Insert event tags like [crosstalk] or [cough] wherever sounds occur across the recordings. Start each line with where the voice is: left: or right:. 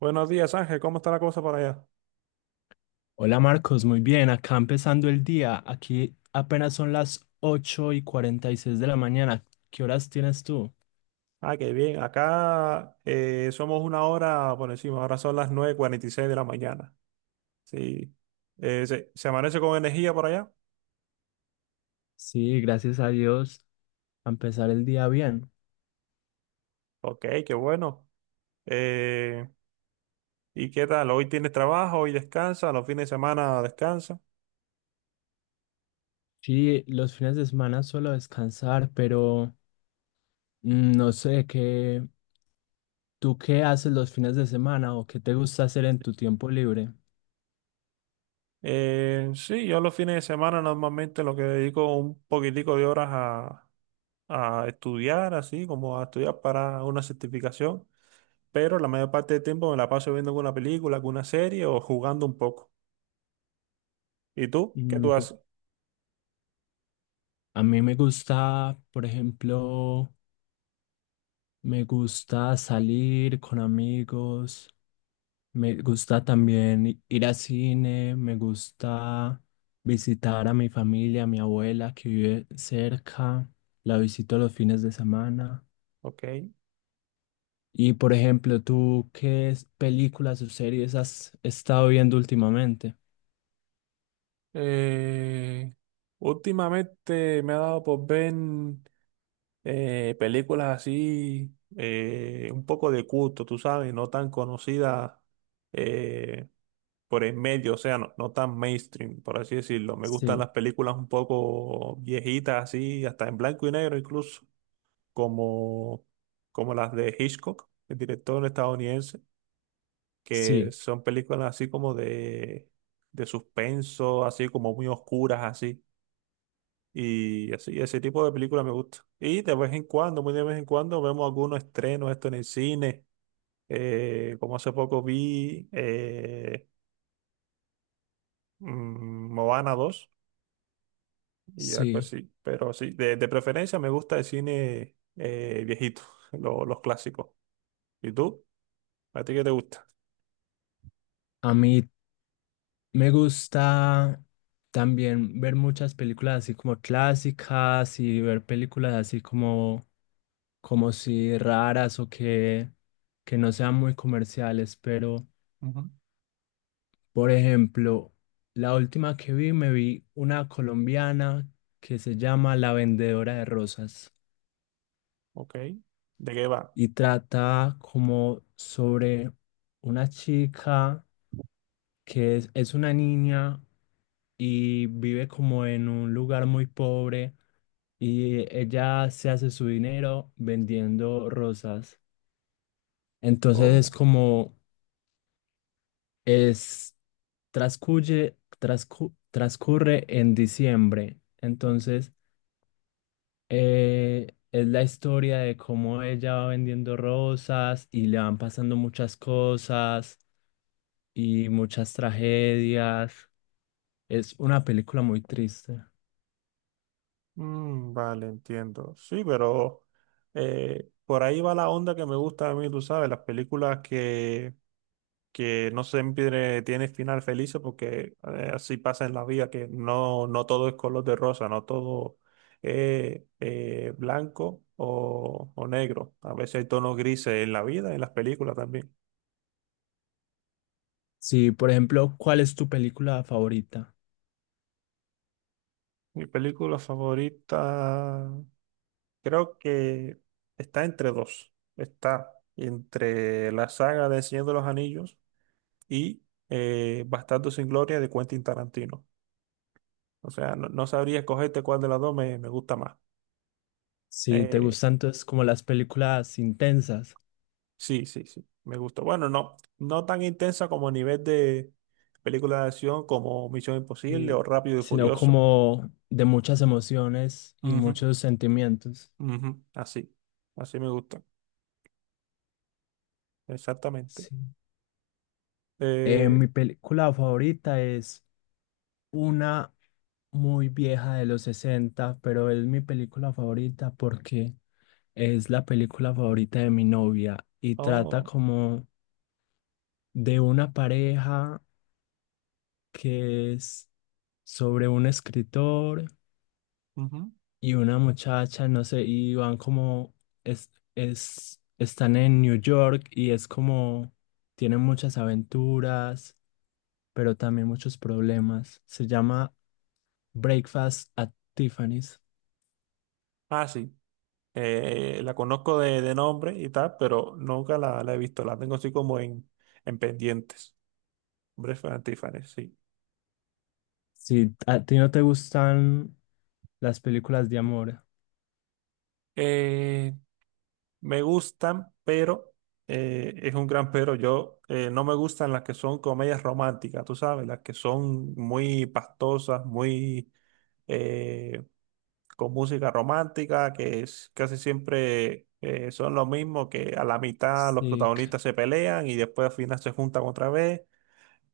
right: Buenos días, Ángel. ¿Cómo está la cosa por allá?
left: Hola Marcos, muy bien, acá empezando el día. Aquí apenas son las 8:46 de la mañana. ¿Qué horas tienes tú?
right: Ah, qué bien. Acá somos una hora por encima. Ahora son las 9:46 de la mañana. Sí. ¿Se amanece con energía por allá?
left: Sí, gracias a Dios, a empezar el día bien.
right: Ok, qué bueno. Eh, ¿Y qué tal? ¿Hoy tienes trabajo? ¿Hoy descansa? ¿Los fines de semana descansa?
left: Sí, los fines de semana suelo descansar, pero no sé qué, ¿tú qué haces los fines de semana o qué te gusta hacer en tu tiempo libre?
right: Sí, yo los fines de semana normalmente lo que dedico un poquitico de horas a estudiar, así como a estudiar para una certificación. Pero la mayor parte del tiempo me la paso viendo alguna película, alguna serie o jugando un poco. ¿Y tú? ¿Qué
left: Mm,
right: tú
left: por-
right: haces?
left: a mí me gusta, por ejemplo, me gusta salir con amigos. Me gusta también ir al cine, me gusta visitar a mi familia, a mi abuela que vive cerca, la visito los fines de semana.
right: Ok.
left: Y por ejemplo, ¿tú qué películas o series has estado viendo últimamente?
right: Eh, Últimamente me ha dado por ver películas así, un poco de culto, tú sabes, no tan conocidas eh, por el medio, o sea, no, no tan mainstream, por así decirlo. Me gustan
left: Sí,
right: las películas un poco viejitas, así, hasta en blanco y negro incluso, como, como las de Hitchcock, el director estadounidense, que
left: sí,
right: son películas así como de suspenso, así como muy oscuras, así. Y así, ese tipo de películas me gusta. Y de vez en cuando, muy de vez en cuando, vemos algunos estrenos, esto en el cine. Como hace poco vi Moana dos y algo
left: sí.
right: así. Pero sí, de preferencia me gusta el cine viejito, [laughs] los clásicos. ¿Y tú? ¿A ti qué te gusta?
left: A mí me gusta también ver muchas películas así como clásicas y ver películas así como si raras o que no sean muy comerciales, pero
right: Ujú.
left: por ejemplo, la última que vi, me vi una colombiana que se llama La Vendedora de Rosas
right: Ok. ¿De qué va?
left: y trata como sobre una chica que es una niña y vive como en un lugar muy pobre y ella se hace su dinero vendiendo rosas. Entonces es
right: Oh,
left: como Es, transcurre en diciembre.
right: ok.
left: Entonces, es la historia de cómo ella va vendiendo rosas y le van pasando muchas cosas y muchas tragedias. Es una película muy triste.
right: Mm, vale, entiendo. Sí, pero por ahí va la onda que me gusta a mí, tú sabes, las películas que no siempre tienen final feliz porque así pasa en la vida, que no, no todo es color de rosa, no todo es blanco o negro. A veces hay tonos grises en la vida, en las películas también.
left: Sí, por ejemplo, ¿cuál es tu película favorita?
right: Mi película favorita creo que está entre dos. Está entre la saga de Señor de los Anillos y Bastardo sin Gloria de Quentin Tarantino. O sea, no, no sabría escogerte cuál de las dos me, me gusta más.
left: Si te
right: Eh,
left: gustan entonces como las películas intensas,
right: sí, sí, sí, me gusta. Bueno, no, no tan intensa como a nivel de película de acción como Misión Imposible o
left: sí,
right: Rápido y
left: sino
right: Furioso.
left: como de muchas emociones y
right: Ujú,
left: muchos sentimientos.
right: ujú, así, así me gusta, exactamente.
left: Sí. Eh,
right: Eh,
left: mi película favorita es una muy vieja de los 60 pero es mi película favorita porque es la película favorita de mi novia y trata
right: oh,
left: como de una pareja que es sobre un escritor
right: ujú.
left: y una muchacha, no sé, y van como, están en New York y es como, tienen muchas aventuras, pero también muchos problemas. Se llama... Breakfast at Tiffany's.
right: Ah, sí. La conozco de nombre y tal, pero nunca la, la he visto. La tengo así como en pendientes. Breath and Tiffany, sí.
left: Si a ti no te gustan las películas de amor.
right: Eh, Me gustan, pero es un gran pero. Yo no me gustan las que son comedias románticas, tú sabes, las que son muy pastosas, muy eh, con música romántica, que es casi siempre, son lo mismo, que a la mitad los
left: Sí,
right: protagonistas se pelean y después al final se juntan otra vez.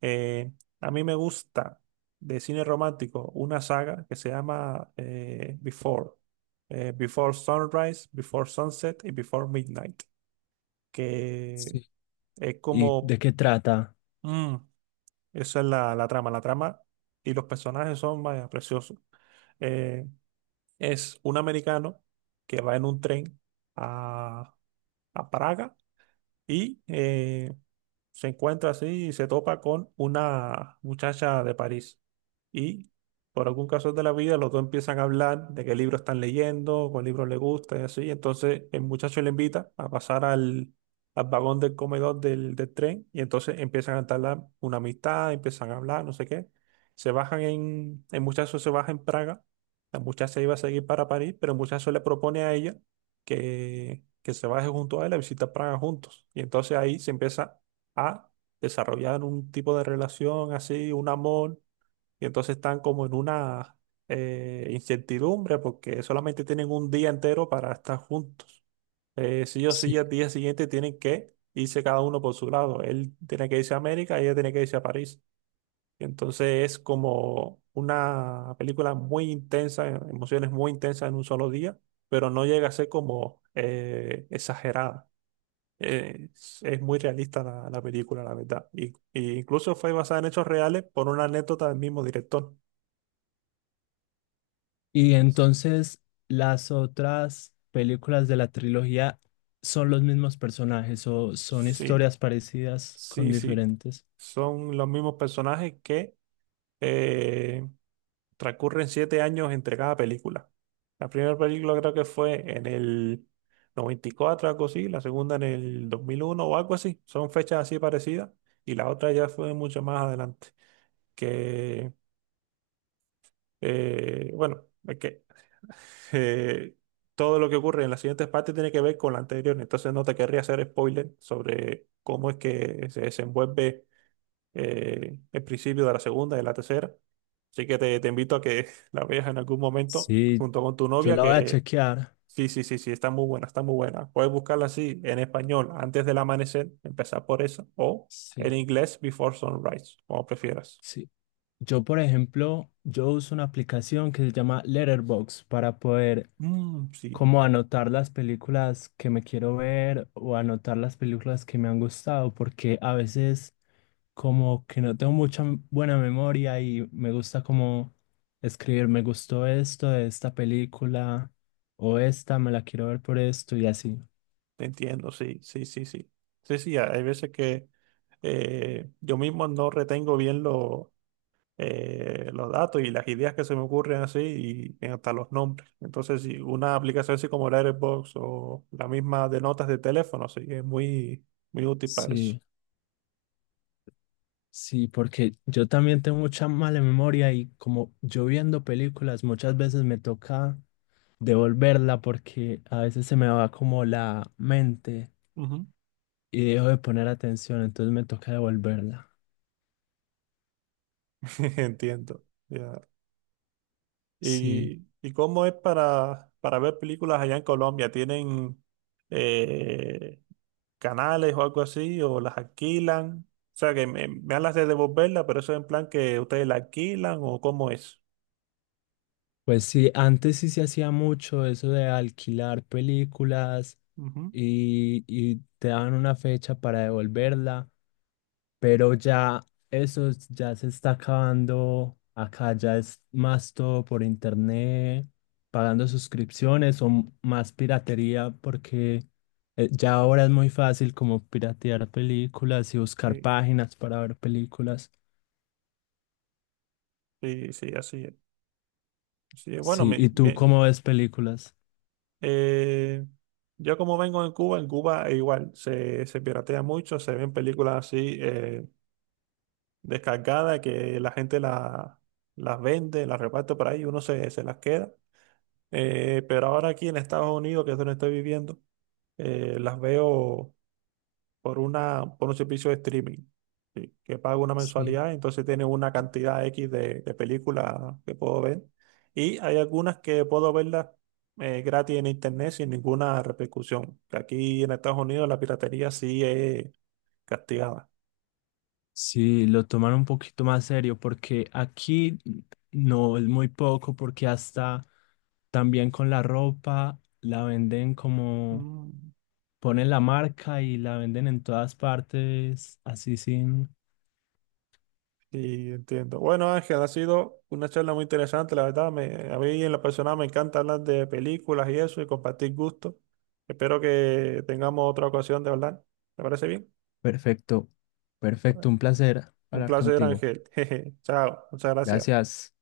right: Eh, a mí me gusta de cine romántico una saga que se llama Before. Before Sunrise, Before Sunset y Before Midnight. Que
left: sí.
right: es
left: ¿Y de
right: como...
left: qué trata?
right: mm, esa es la, la trama. La trama y los personajes son, vaya, preciosos. Eh, es un americano que va en un tren a, a Praga y se encuentra así y se topa con una muchacha de París. Y por algún caso de la vida, los dos empiezan a hablar de qué libro están leyendo, cuál libro les gusta y así. Entonces el muchacho le invita a pasar al, al vagón del comedor del, del tren y entonces empiezan a entablar una amistad, empiezan a hablar, no sé qué. Se bajan en, el muchacho se baja en Praga, la muchacha iba a seguir para París, pero el muchacho le propone a ella que se baje junto a él a visitar Praga juntos. Y entonces ahí se empieza a desarrollar un tipo de relación así, un amor, y entonces están como en una incertidumbre porque solamente tienen un día entero para estar juntos. Sí o sí,
left: Sí.
right: al día siguiente tienen que irse cada uno por su lado. Él tiene que irse a América, ella tiene que irse a París. Entonces es como una película muy intensa, emociones muy intensas en un solo día, pero no llega a ser como exagerada. Es muy realista la, la película, la verdad. Y incluso fue basada en hechos reales por una anécdota del mismo director.
left: Y entonces las otras películas de la trilogía son los mismos personajes o son
right: Sí,
left: historias parecidas con
right: sí, sí.
left: diferentes.
right: Son los mismos personajes que eh, transcurren siete años entre cada película. La primera película creo que fue en el 94, algo así, la segunda en el 2001 o algo así. Son fechas así parecidas y la otra ya fue mucho más adelante. Que, bueno, es que [laughs] eh, todo lo que ocurre en las siguientes partes tiene que ver con la anterior, entonces no te querría hacer spoiler sobre cómo es que se desenvuelve el principio de la segunda y de la tercera. Así que te invito a que [laughs] la veas en algún momento
left: Sí,
right: junto con tu
left: yo
right: novia,
left: la voy a
right: que
left: chequear.
right: sí, sí, sí, sí, está muy buena, está muy buena. Puedes buscarla así en español antes del amanecer, empezar por esa, o
left: Sí,
right: en inglés Before Sunrise, como prefieras.
left: sí. Yo, por ejemplo, yo uso una aplicación que se llama Letterboxd para poder
right: Mm, sí,
left: como anotar las películas que me quiero ver o anotar las películas que me han gustado, porque a veces como que no tengo mucha buena memoria y me gusta como escribir, me gustó esto de esta película o esta, me la quiero ver por esto y así.
right: te entiendo, sí, sí, sí, sí. Sí, sí, hay veces que yo mismo no retengo bien lo, los datos y las ideas que se me ocurren así y hasta los nombres. Entonces, si una aplicación así como la Airbox o la misma de notas de teléfono, sí, es muy, muy útil para eso.
left: Sí, sí, porque yo también tengo mucha mala memoria y como yo viendo películas muchas veces me toca devolverla porque a veces se me va como la mente
right: Ujú.
left: y dejo de poner atención, entonces me toca devolverla.
right: [laughs] Entiendo. Ya.
left: Sí,
right: Y cómo es para ver películas allá en Colombia? ¿Tienen eh, canales o algo así? ¿O las alquilan? O sea, que me hablas de devolverla, pero eso es en plan que ustedes la alquilan o cómo es.
left: pues sí, antes sí se hacía mucho eso de alquilar películas
right: Ujú,
left: y te daban una fecha para devolverla, pero ya eso ya se está acabando. Acá ya es más todo por internet, pagando suscripciones o más piratería, porque ya ahora es muy fácil como piratear películas y buscar
right: sí,
left: páginas para ver películas.
right: sí, sí, así es. Sí, bueno,
left: Sí, ¿y tú cómo ves películas?
right: eh, yo como vengo en Cuba igual se, se piratea mucho, se ven películas así descargadas que la gente las vende, las reparte por ahí y uno se, se las queda. Pero ahora aquí en Estados Unidos, que es donde estoy viviendo, las veo por una, por un servicio de streaming, ¿sí? Que pago una
left: Sí.
right: mensualidad, entonces tiene una cantidad X de películas que puedo ver. Y hay algunas que puedo verlas gratis en internet sin ninguna repercusión. Que aquí en Estados Unidos la piratería sí es castigada.
left: Sí, lo toman un poquito más serio porque aquí no es muy poco porque hasta también con la ropa la venden como
right: Mm,
left: ponen la marca y la venden en todas partes, así sin...
right: sí, entiendo. Bueno, Ángel, ha sido una charla muy interesante, la verdad. Me, a mí en la persona me encanta hablar de películas y eso y compartir gustos. Espero que tengamos otra ocasión de hablar. ¿Te parece bien?
left: Perfecto, perfecto, un placer
right: Un
left: hablar
right: placer,
left: contigo.
right: Ángel. [laughs] Jeje. Chao. Muchas gracias.
left: Gracias.